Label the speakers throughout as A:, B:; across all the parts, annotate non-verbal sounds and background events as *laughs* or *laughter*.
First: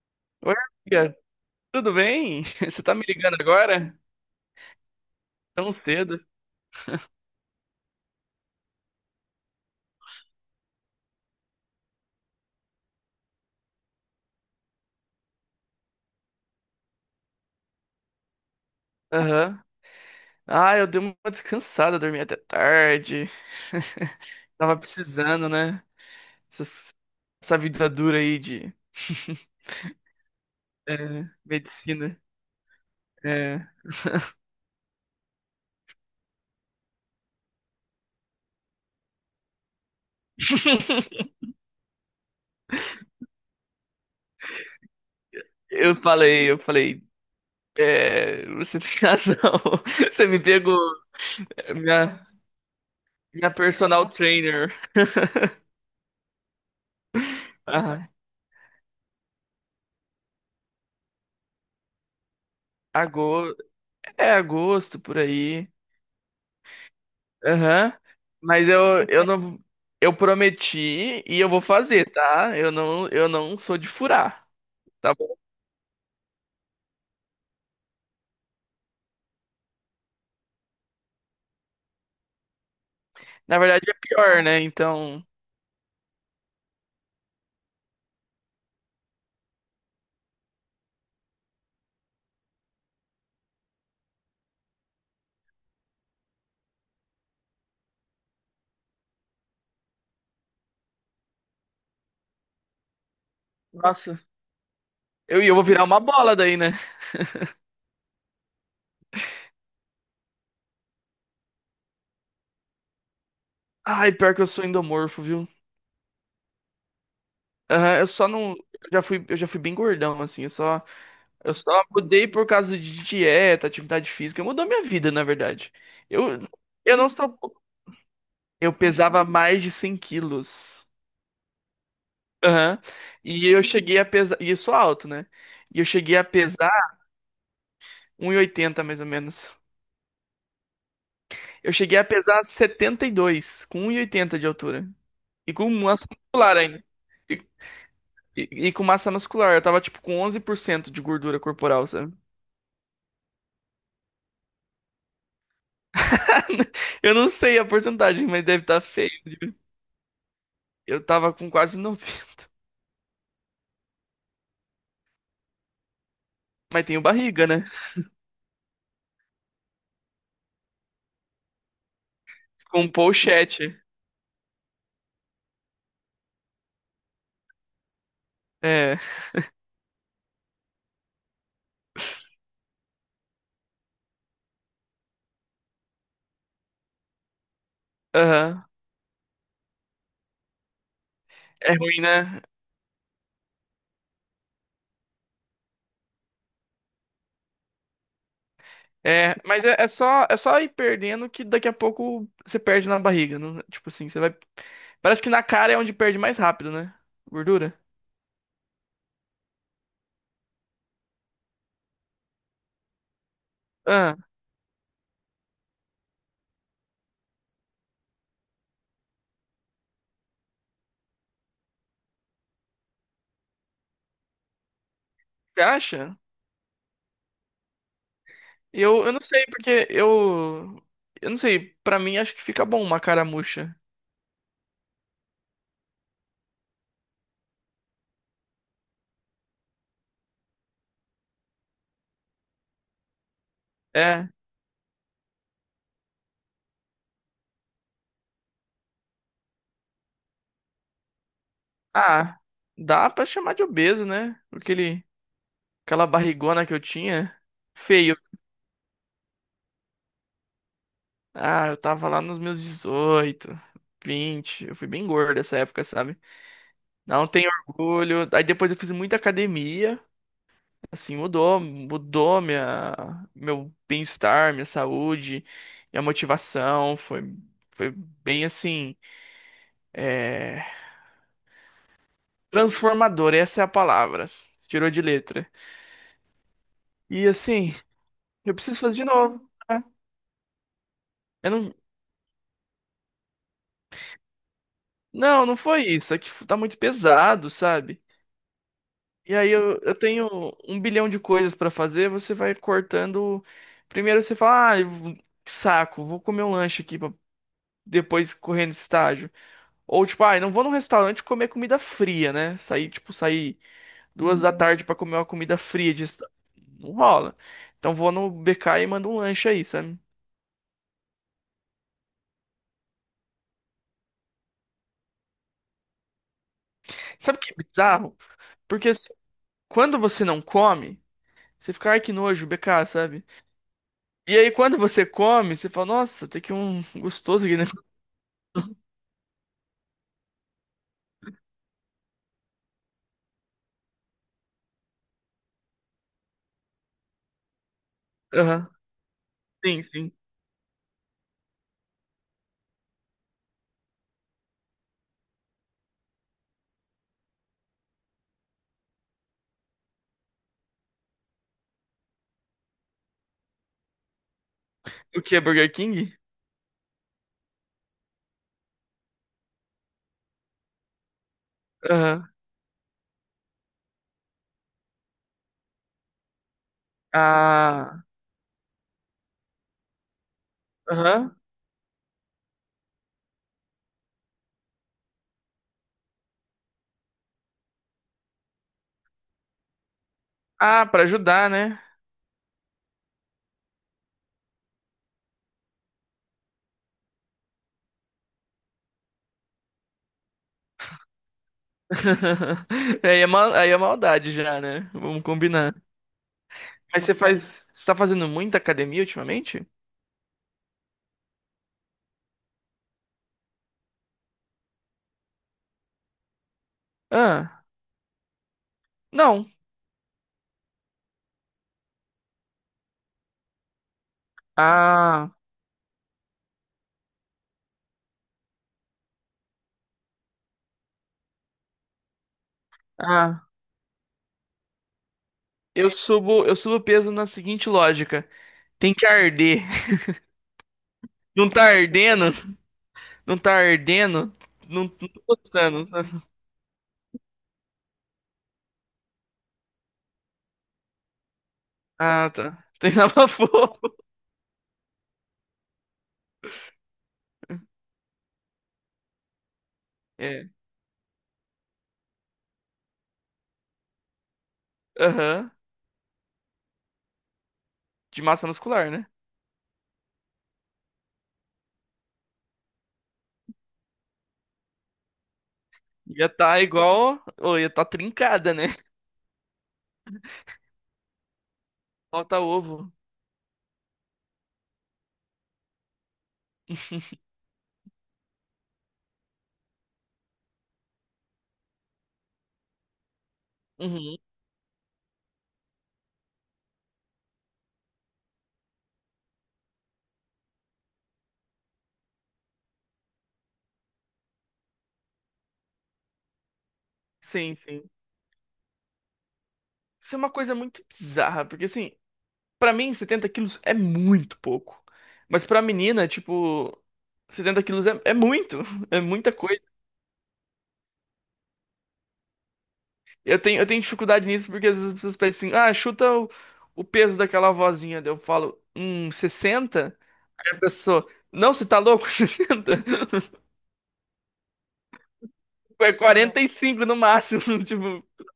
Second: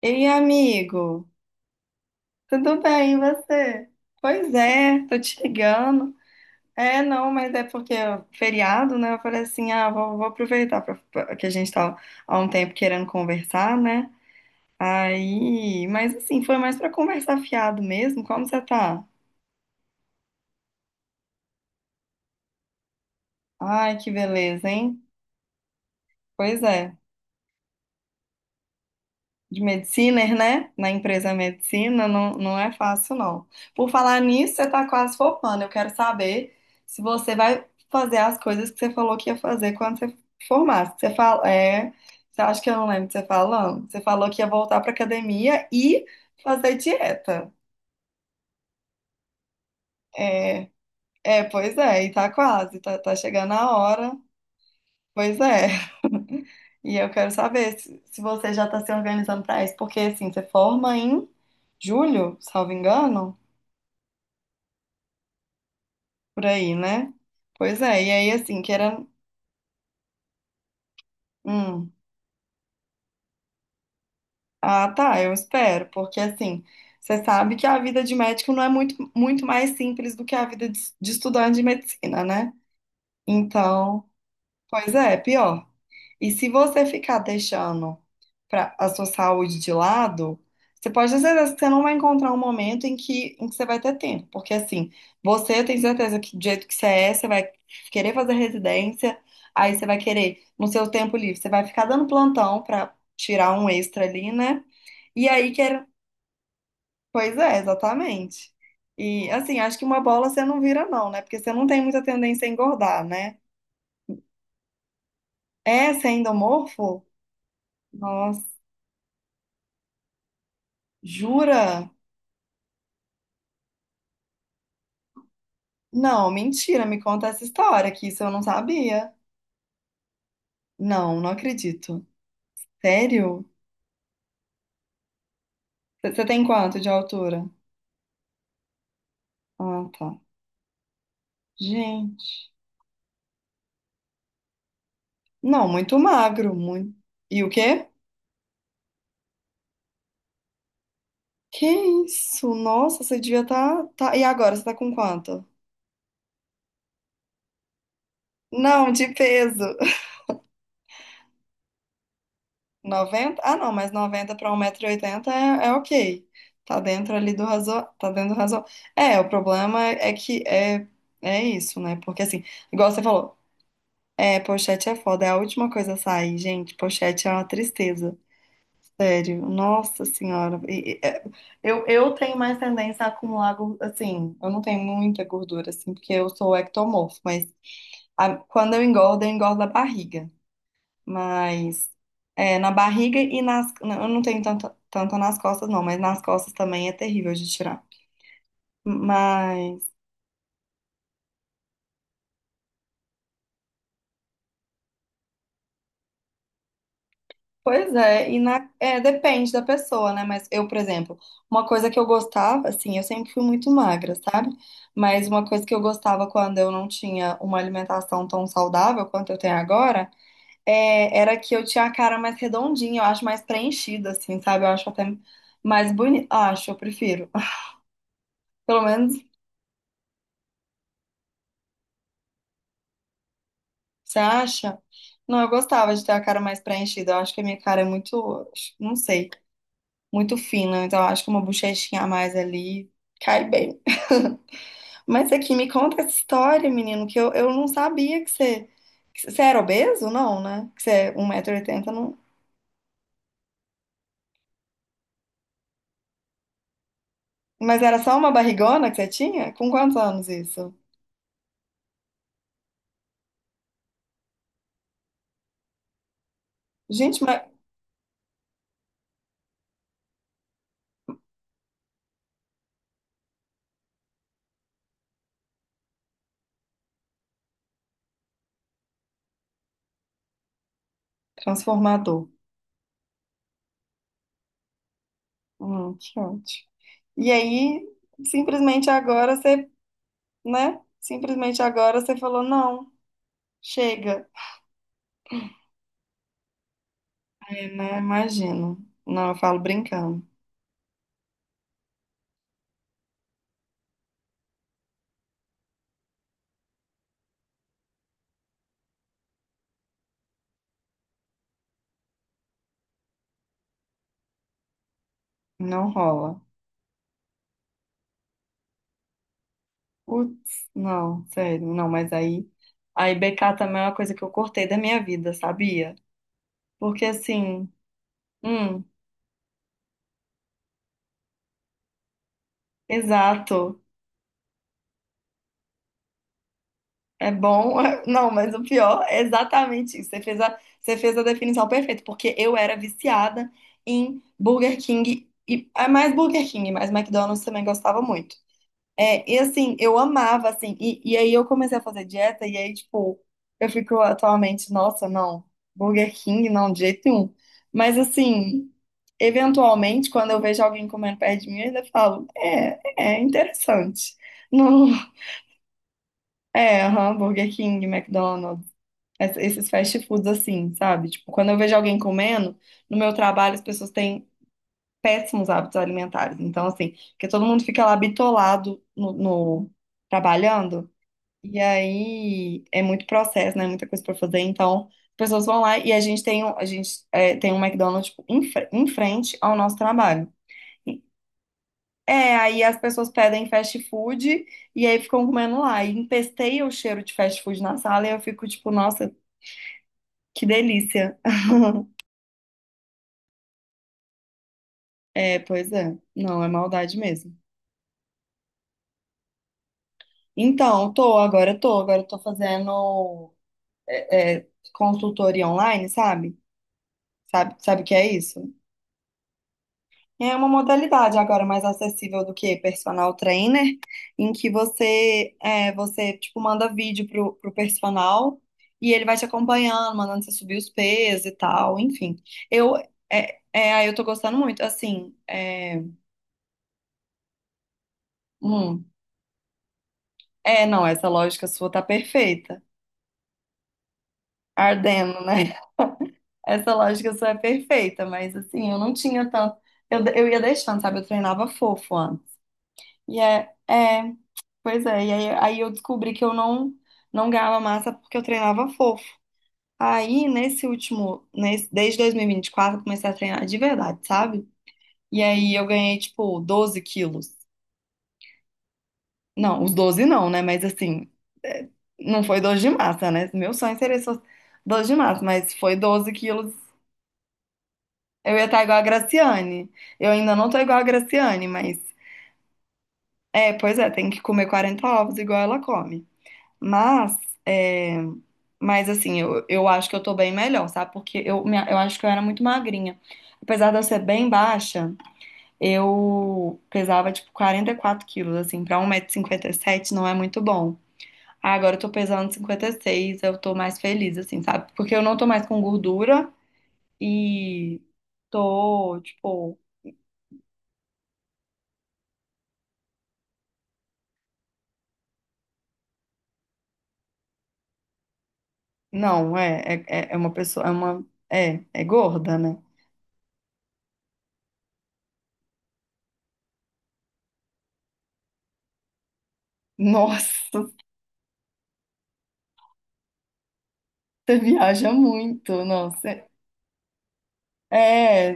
A: Ei,
B: Oi, amiga.
A: amigo,
B: Tudo bem? *laughs*
A: tudo
B: Você tá me
A: bem, e
B: ligando
A: você?
B: agora?
A: Pois é, tô te
B: Tão
A: ligando.
B: cedo.
A: É, não, mas é porque é feriado, né? Eu falei assim, ah, vou aproveitar que a gente tá há um tempo querendo conversar, né? Aí, mas assim, foi mais pra conversar fiado mesmo. Como você tá?
B: Aham. Ah, eu dei uma descansada, dormi até tarde.
A: Ai, que
B: *laughs*
A: beleza,
B: Tava
A: hein?
B: precisando, né?
A: Pois
B: Essas-
A: é.
B: Essa, vida dura aí de *laughs*
A: De medicina, né? Na
B: é,
A: empresa medicina,
B: medicina.
A: não, não é fácil, não.
B: É.
A: Por falar nisso, você tá quase formando. Eu quero saber se você vai fazer as coisas que você falou que ia fazer quando você formasse. Você
B: *laughs*
A: fala, você acha que eu não lembro de você tá falando? Você falou que ia voltar pra academia
B: Eu
A: e
B: falei, eu
A: fazer
B: falei,
A: dieta.
B: é, você tem razão. *laughs* Você me
A: É,
B: pegou, é,
A: pois é, e
B: minha,
A: tá quase, tá
B: minha
A: chegando a
B: personal
A: hora.
B: trainer.
A: Pois
B: *laughs*
A: é. *laughs* E eu quero saber se,
B: Ah,
A: se você já está se organizando para isso, porque assim, você forma em julho, salvo engano?
B: agosto, é agosto por aí.
A: Por aí, né? Pois
B: Aham.
A: é, e aí assim,
B: Mas
A: que era.
B: eu não. Eu prometi e eu vou
A: Hum.
B: fazer, tá? Eu não sou de furar,
A: Ah,
B: tá
A: tá, eu
B: bom?
A: espero, porque assim, você sabe que a vida de médico não é muito, muito mais simples do que a vida de estudante de medicina, né?
B: Na verdade é
A: Então,
B: pior, né?
A: pois é,
B: Então.
A: pior. E se você ficar deixando a sua saúde de lado, você pode ter certeza que você não vai encontrar um momento em que você vai ter tempo. Porque, assim, você tem certeza que do jeito que você é, você vai querer fazer residência, aí você vai querer, no seu tempo livre, você vai ficar dando plantão pra tirar um extra
B: Nossa.
A: ali, né? E
B: Eu, e
A: aí,
B: eu vou virar
A: quer...
B: uma bola daí, né?
A: pois é, exatamente. E, assim, acho que uma bola você não vira, não, né? Porque você não tem muita tendência a engordar, né?
B: Ai, pior que eu sou endomorfo, viu?
A: É, você é endomorfo?
B: Aham, eu só
A: Nossa.
B: não. Eu já fui bem gordão, assim. Eu só
A: Jura?
B: mudei por causa de dieta, atividade física. Mudou minha vida, na verdade. Eu,
A: Não, mentira,
B: eu
A: me
B: não
A: conta
B: sou.
A: essa história, que isso eu não
B: Eu
A: sabia.
B: pesava mais de 100 quilos.
A: Não, não acredito.
B: Aham.
A: Sério?
B: E eu cheguei a pesar. E eu sou alto, né? E eu cheguei a
A: Você tem
B: pesar
A: quanto de altura?
B: 1,80 mais ou menos.
A: Ah, tá.
B: Eu cheguei a pesar
A: Gente.
B: 72 com 1,80 de altura. E
A: Não,
B: com
A: muito
B: massa
A: magro,
B: muscular ainda.
A: muito.
B: E,
A: E o quê?
B: e com massa muscular. Eu tava tipo com 11% de gordura
A: Que
B: corporal, sabe?
A: isso? Nossa, você devia estar. E agora, você tá com quanto?
B: *laughs* Eu não sei a porcentagem, mas deve estar
A: Não, de
B: feio.
A: peso. *laughs*
B: Eu tava com quase noventa,
A: 90. Ah, não, mas 90 para um 1,80 m é ok. Tá
B: mas tenho
A: dentro ali do
B: barriga, né?
A: razo... Tá dentro do razo... É, o problema é que é isso, né? Porque assim,
B: Com
A: igual
B: um
A: você falou.
B: pochete.
A: É, pochete é foda, é a última coisa a sair, gente. Pochete é uma tristeza,
B: É.
A: sério. Nossa senhora. Eu tenho mais tendência a acumular, assim, eu não tenho muita gordura, assim, porque eu sou ectomorfo, mas
B: Aham.
A: quando eu engordo a barriga.
B: É
A: Mas
B: ruim, né?
A: é, na barriga e nas. Eu não tenho tanto, tanto nas costas, não, mas nas costas também é terrível de tirar.
B: É, mas é, é
A: Mas.
B: só é só ir perdendo que daqui a pouco você perde na barriga, não- Tipo assim, você vai. Parece que na cara é onde perde mais rápido, né? Gordura.
A: Pois é, depende da pessoa, né? Mas eu, por exemplo, uma coisa que eu gostava, assim, eu sempre fui muito magra,
B: Ah,
A: sabe? Mas uma coisa que eu gostava quando eu não tinha uma alimentação tão saudável quanto eu tenho agora, era que eu tinha a cara mais redondinha, eu acho mais preenchida, assim, sabe? Eu acho até
B: você
A: mais
B: acha?
A: bonita. Acho, eu prefiro. *laughs* Pelo
B: Eu
A: menos,
B: não sei, porque eu. Eu não sei, pra mim acho que fica bom uma cara murcha.
A: você acha? Não, eu gostava de ter a cara mais preenchida. Eu acho que a minha cara é muito, não sei, muito fina. Então, eu acho que uma bochechinha a mais ali cai bem.
B: É.
A: Mas aqui, me conta essa história, menino, que eu não sabia que você era obeso, não, né? Que você é 1,80 m não.
B: Ah, dá pra chamar de obeso, né? Aquele, aquela barrigona que eu tinha.
A: Mas era só
B: Feio.
A: uma barrigona que você tinha? Com quantos anos isso?
B: Ah, eu tava lá nos meus 18, 20. Eu fui bem gordo essa época, sabe?
A: Gente,
B: Não
A: mas...
B: tenho orgulho. Aí depois eu fiz muita academia, assim, mudou minha, meu bem-estar, minha saúde, minha motivação. Foi bem assim, é,
A: Transformador.
B: transformador, essa é a palavra. Tirou de letra.
A: Que ótimo.
B: E
A: E
B: assim,
A: aí,
B: eu preciso
A: simplesmente
B: fazer de
A: agora
B: novo,
A: você,
B: né?
A: né?
B: Eu
A: Simplesmente
B: não,
A: agora você falou, não, chega,
B: não, não foi isso. É que tá muito pesado,
A: né?
B: sabe?
A: Imagino. Não,
B: E
A: eu
B: aí
A: falo
B: eu
A: brincando.
B: tenho um bilhão de coisas pra fazer, você vai cortando. Primeiro você fala, que saco, vou comer um lanche aqui. Depois correndo estágio. Ou tipo, ah, eu não vou num restaurante comer comida fria, né? Sair, tipo, sair duas da tarde pra comer uma comida
A: Não
B: fria de restaurante.
A: rola.
B: Não rola. Então vou no BK e mando um lanche aí, sabe?
A: Putz, não, sério, não, mas aí. Aí BK também é uma coisa que eu cortei da minha vida, sabia? Porque
B: Sabe o que é
A: assim,
B: bizarro?
A: hum,
B: Porque assim, quando você não come, você fica, ai que nojo, BK, sabe?
A: exato,
B: E aí quando você come, você fala, nossa, tem aqui um
A: é
B: gostoso aqui, né?
A: bom. *laughs* Não, mas o pior é exatamente isso. Você fez a definição perfeita, porque eu era viciada em Burger King e é mais Burger King, mas McDonald's também gostava muito.
B: Aham.
A: É, e assim,
B: Sim,
A: eu
B: sim.
A: amava, assim, e aí eu comecei a fazer dieta, e aí, tipo, eu fico atualmente, nossa, não, Burger King, não, de jeito nenhum. Mas assim, eventualmente, quando eu vejo alguém comendo perto de mim, eu ainda falo, é interessante. Não,
B: O que é Burger King?
A: aham, Burger King, McDonald's, esses fast foods assim, sabe? Tipo, quando eu vejo alguém
B: Aham.
A: comendo, no meu trabalho as pessoas têm péssimos hábitos alimentares. Então, assim, porque todo mundo fica lá
B: Ah,
A: bitolado trabalhando.
B: aham.
A: E aí é muito processo, né? Muita coisa pra fazer. Então, as pessoas vão lá e a gente tem, um- a gente, é, tem um McDonald's tipo, em, em frente ao nosso trabalho.
B: Ah, pra ajudar, né?
A: É, aí as pessoas pedem fast food e aí ficam comendo lá. E empesteia o cheiro de fast food na sala e eu fico tipo, nossa, que delícia.
B: *laughs* Aí é, mal, aí é maldade já, né? Vamos
A: É, pois
B: combinar.
A: é. Não, é maldade
B: Mas você
A: mesmo.
B: faz. Você tá fazendo muita academia ultimamente?
A: Então, agora eu tô fazendo é, consultoria online, sabe? Sabe,
B: Ah,
A: sabe o que é isso?
B: não.
A: É uma modalidade agora mais acessível do que personal trainer, em que
B: Ah,
A: você tipo manda vídeo pro personal e ele vai te acompanhando, mandando você subir os pesos e tal, enfim. Eu é,
B: ah.
A: é, aí eu tô gostando muito, assim,
B: Eu subo peso na seguinte lógica.
A: hum,
B: Tem que arder. *laughs*
A: não, essa lógica
B: Não tá
A: sua tá
B: ardendo?
A: perfeita.
B: Não tá ardendo? Não, não tô
A: Ardendo, né?
B: gostando.
A: *laughs*
B: *laughs*
A: Essa lógica sua é perfeita, mas assim, eu não tinha tanto, eu ia deixando, sabe? Eu treinava fofo antes.
B: Ah, tá.
A: E
B: Treinava *laughs*
A: é,
B: fogo.
A: é. Pois é, aí eu descobri que eu não ganhava massa porque eu treinava fofo. Aí,
B: É.
A: desde 2024, eu comecei a treinar de verdade, sabe? E
B: Aham.
A: aí eu ganhei, tipo, 12 quilos.
B: De massa muscular, né?
A: Não, os 12 não, né? Mas assim, é, não foi 12 de massa, né? Meu sonho seria só 12 de massa, mas foi 12
B: Ia
A: quilos.
B: tá igual. Ou ia tá
A: Eu ia
B: trincada,
A: estar
B: né?
A: igual a Graciane. Eu ainda não tô igual a Graciane, mas.
B: Falta ovo.
A: É, pois é, tem que comer 40 ovos igual ela come. Mas, é, mas assim, eu acho que eu tô bem melhor, sabe? Porque eu acho que eu era muito magrinha. Apesar de eu ser
B: Uhum.
A: bem baixa, eu pesava tipo 44 quilos, assim, pra 1,57 m não é muito bom. Ah, agora eu tô pesando 56, eu tô mais feliz, assim, sabe? Porque eu não tô mais com gordura
B: Sim,
A: e
B: sim.
A: tô, tipo,
B: Isso é uma coisa muito bizarra, porque assim, pra mim 70 quilos é muito pouco. Mas pra menina, tipo, 70 quilos é, é muito, *laughs* é muita
A: não, é,
B: coisa.
A: é, é é uma pessoa, é gorda, né?
B: Eu tenho dificuldade nisso, porque às vezes as pessoas pedem assim, ah, chuta o peso daquela vozinha. Daí eu falo, 60. Aí a
A: Nossa,
B: pessoa, não, você tá louco? *laughs* 60.
A: *laughs* você viaja muito,
B: É
A: nossa.
B: 45 no máximo, *laughs* tipo,
A: É,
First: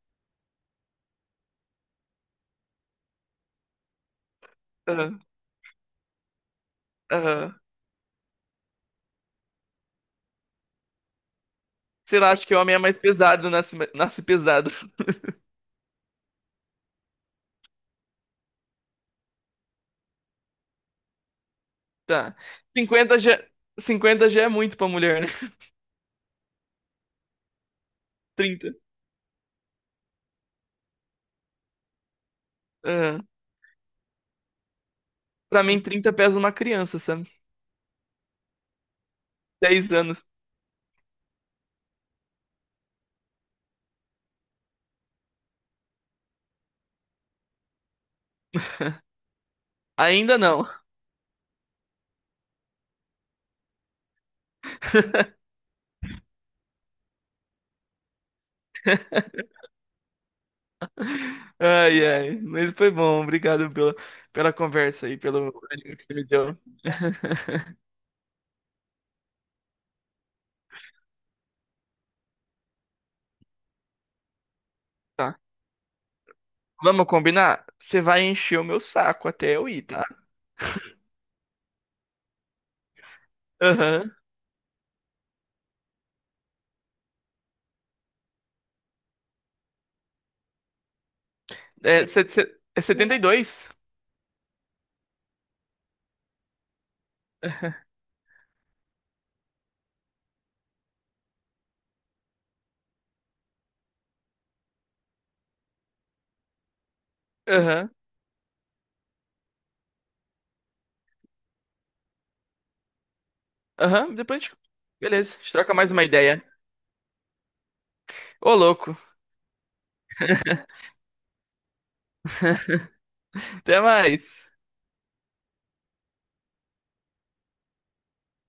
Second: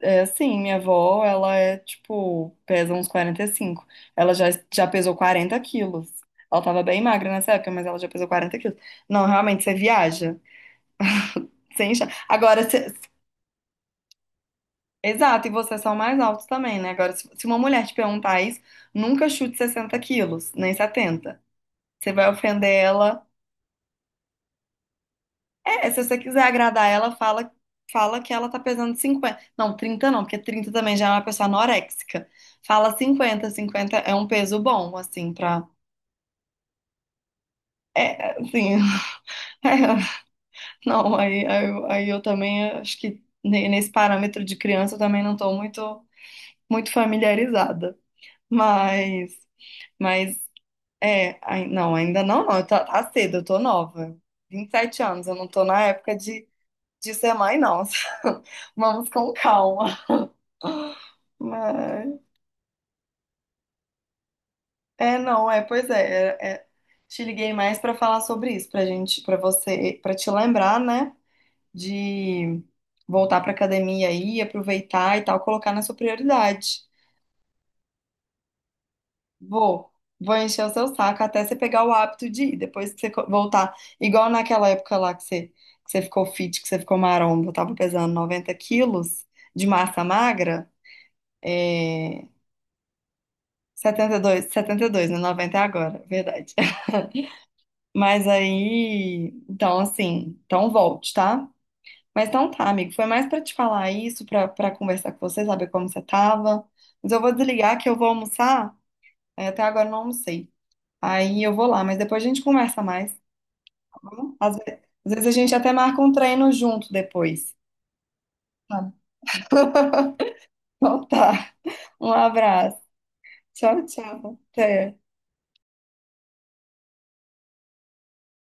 A: é assim, minha avó, ela é tipo, pesa uns 45. Ela já pesou
B: aham,
A: 40 quilos. Ela tava bem magra nessa
B: aham.
A: época, mas ela já pesou 40 quilos. Não, realmente, você viaja. Você enche...
B: Sei lá, acho que o homem é mais pesado, nasce pesado. *laughs*
A: Exato, e vocês são mais altos também, né? Agora, se uma mulher te perguntar isso, nunca chute 60 quilos, nem 70. Você vai
B: Tá.
A: ofender
B: 50
A: ela.
B: já, 50 já é muito pra mulher, né?
A: É, se você quiser agradar ela, fala que
B: *laughs*
A: ela tá
B: 30.
A: pesando 50. Não, 30 não, porque 30 também já é uma pessoa anoréxica. Fala
B: É.
A: 50. Cinquenta é um peso bom, assim,
B: Pra
A: pra.
B: mim, 30 pesa uma criança, sabe?
A: É, assim. *laughs* é,
B: 10 anos.
A: Não, aí eu também acho que nesse parâmetro de criança eu também não tô muito, muito familiarizada.
B: *laughs*
A: Mas, mas,
B: Ainda não.
A: não, ainda não, não, tá cedo, eu tô nova. 27 anos, eu não
B: *laughs*
A: tô na época de ser mãe, não. *laughs* Vamos com calma.
B: Ai,
A: Mas...
B: ai. Mas foi bom. Obrigado pela, pela conversa aí,
A: É,
B: pelo
A: não, é, pois
B: ânimo que você me
A: é, é,
B: deu.
A: é. Te liguei mais pra falar sobre isso, pra gente, pra você, pra te lembrar, né, de voltar pra academia aí, aproveitar e
B: Tá.
A: tal, colocar na sua prioridade.
B: Vamos combinar? Você vai encher o meu saco até eu ir,
A: Vou,
B: tá?
A: vou encher o seu saco até você pegar o hábito de ir, depois que você voltar,
B: Aham.
A: igual naquela época lá que você ficou fit, que você ficou maromba, eu tava pesando 90 quilos de massa magra,
B: É,
A: é,
B: é 72?
A: 72, 72, né, 90 é agora, verdade.
B: Aham.
A: Mas aí, então assim, então volte, tá? Mas então tá, amigo, foi mais pra te falar isso, pra para conversar com você, saber como você tava. Mas eu vou
B: *laughs*
A: desligar que
B: Aham.
A: eu vou almoçar. É, até agora eu não almocei. Aí eu vou lá, mas depois a gente conversa mais, tá
B: Aham.
A: bom?
B: Depois a gente...
A: Às vezes, a
B: Beleza. A gente
A: gente até
B: troca mais
A: marca
B: uma
A: um
B: ideia.
A: treino junto depois.
B: Ô,
A: Tá.
B: louco.
A: *laughs*
B: *laughs*
A: Então tá. Um abraço.
B: Até
A: Tchau, tchau.
B: mais.
A: Até.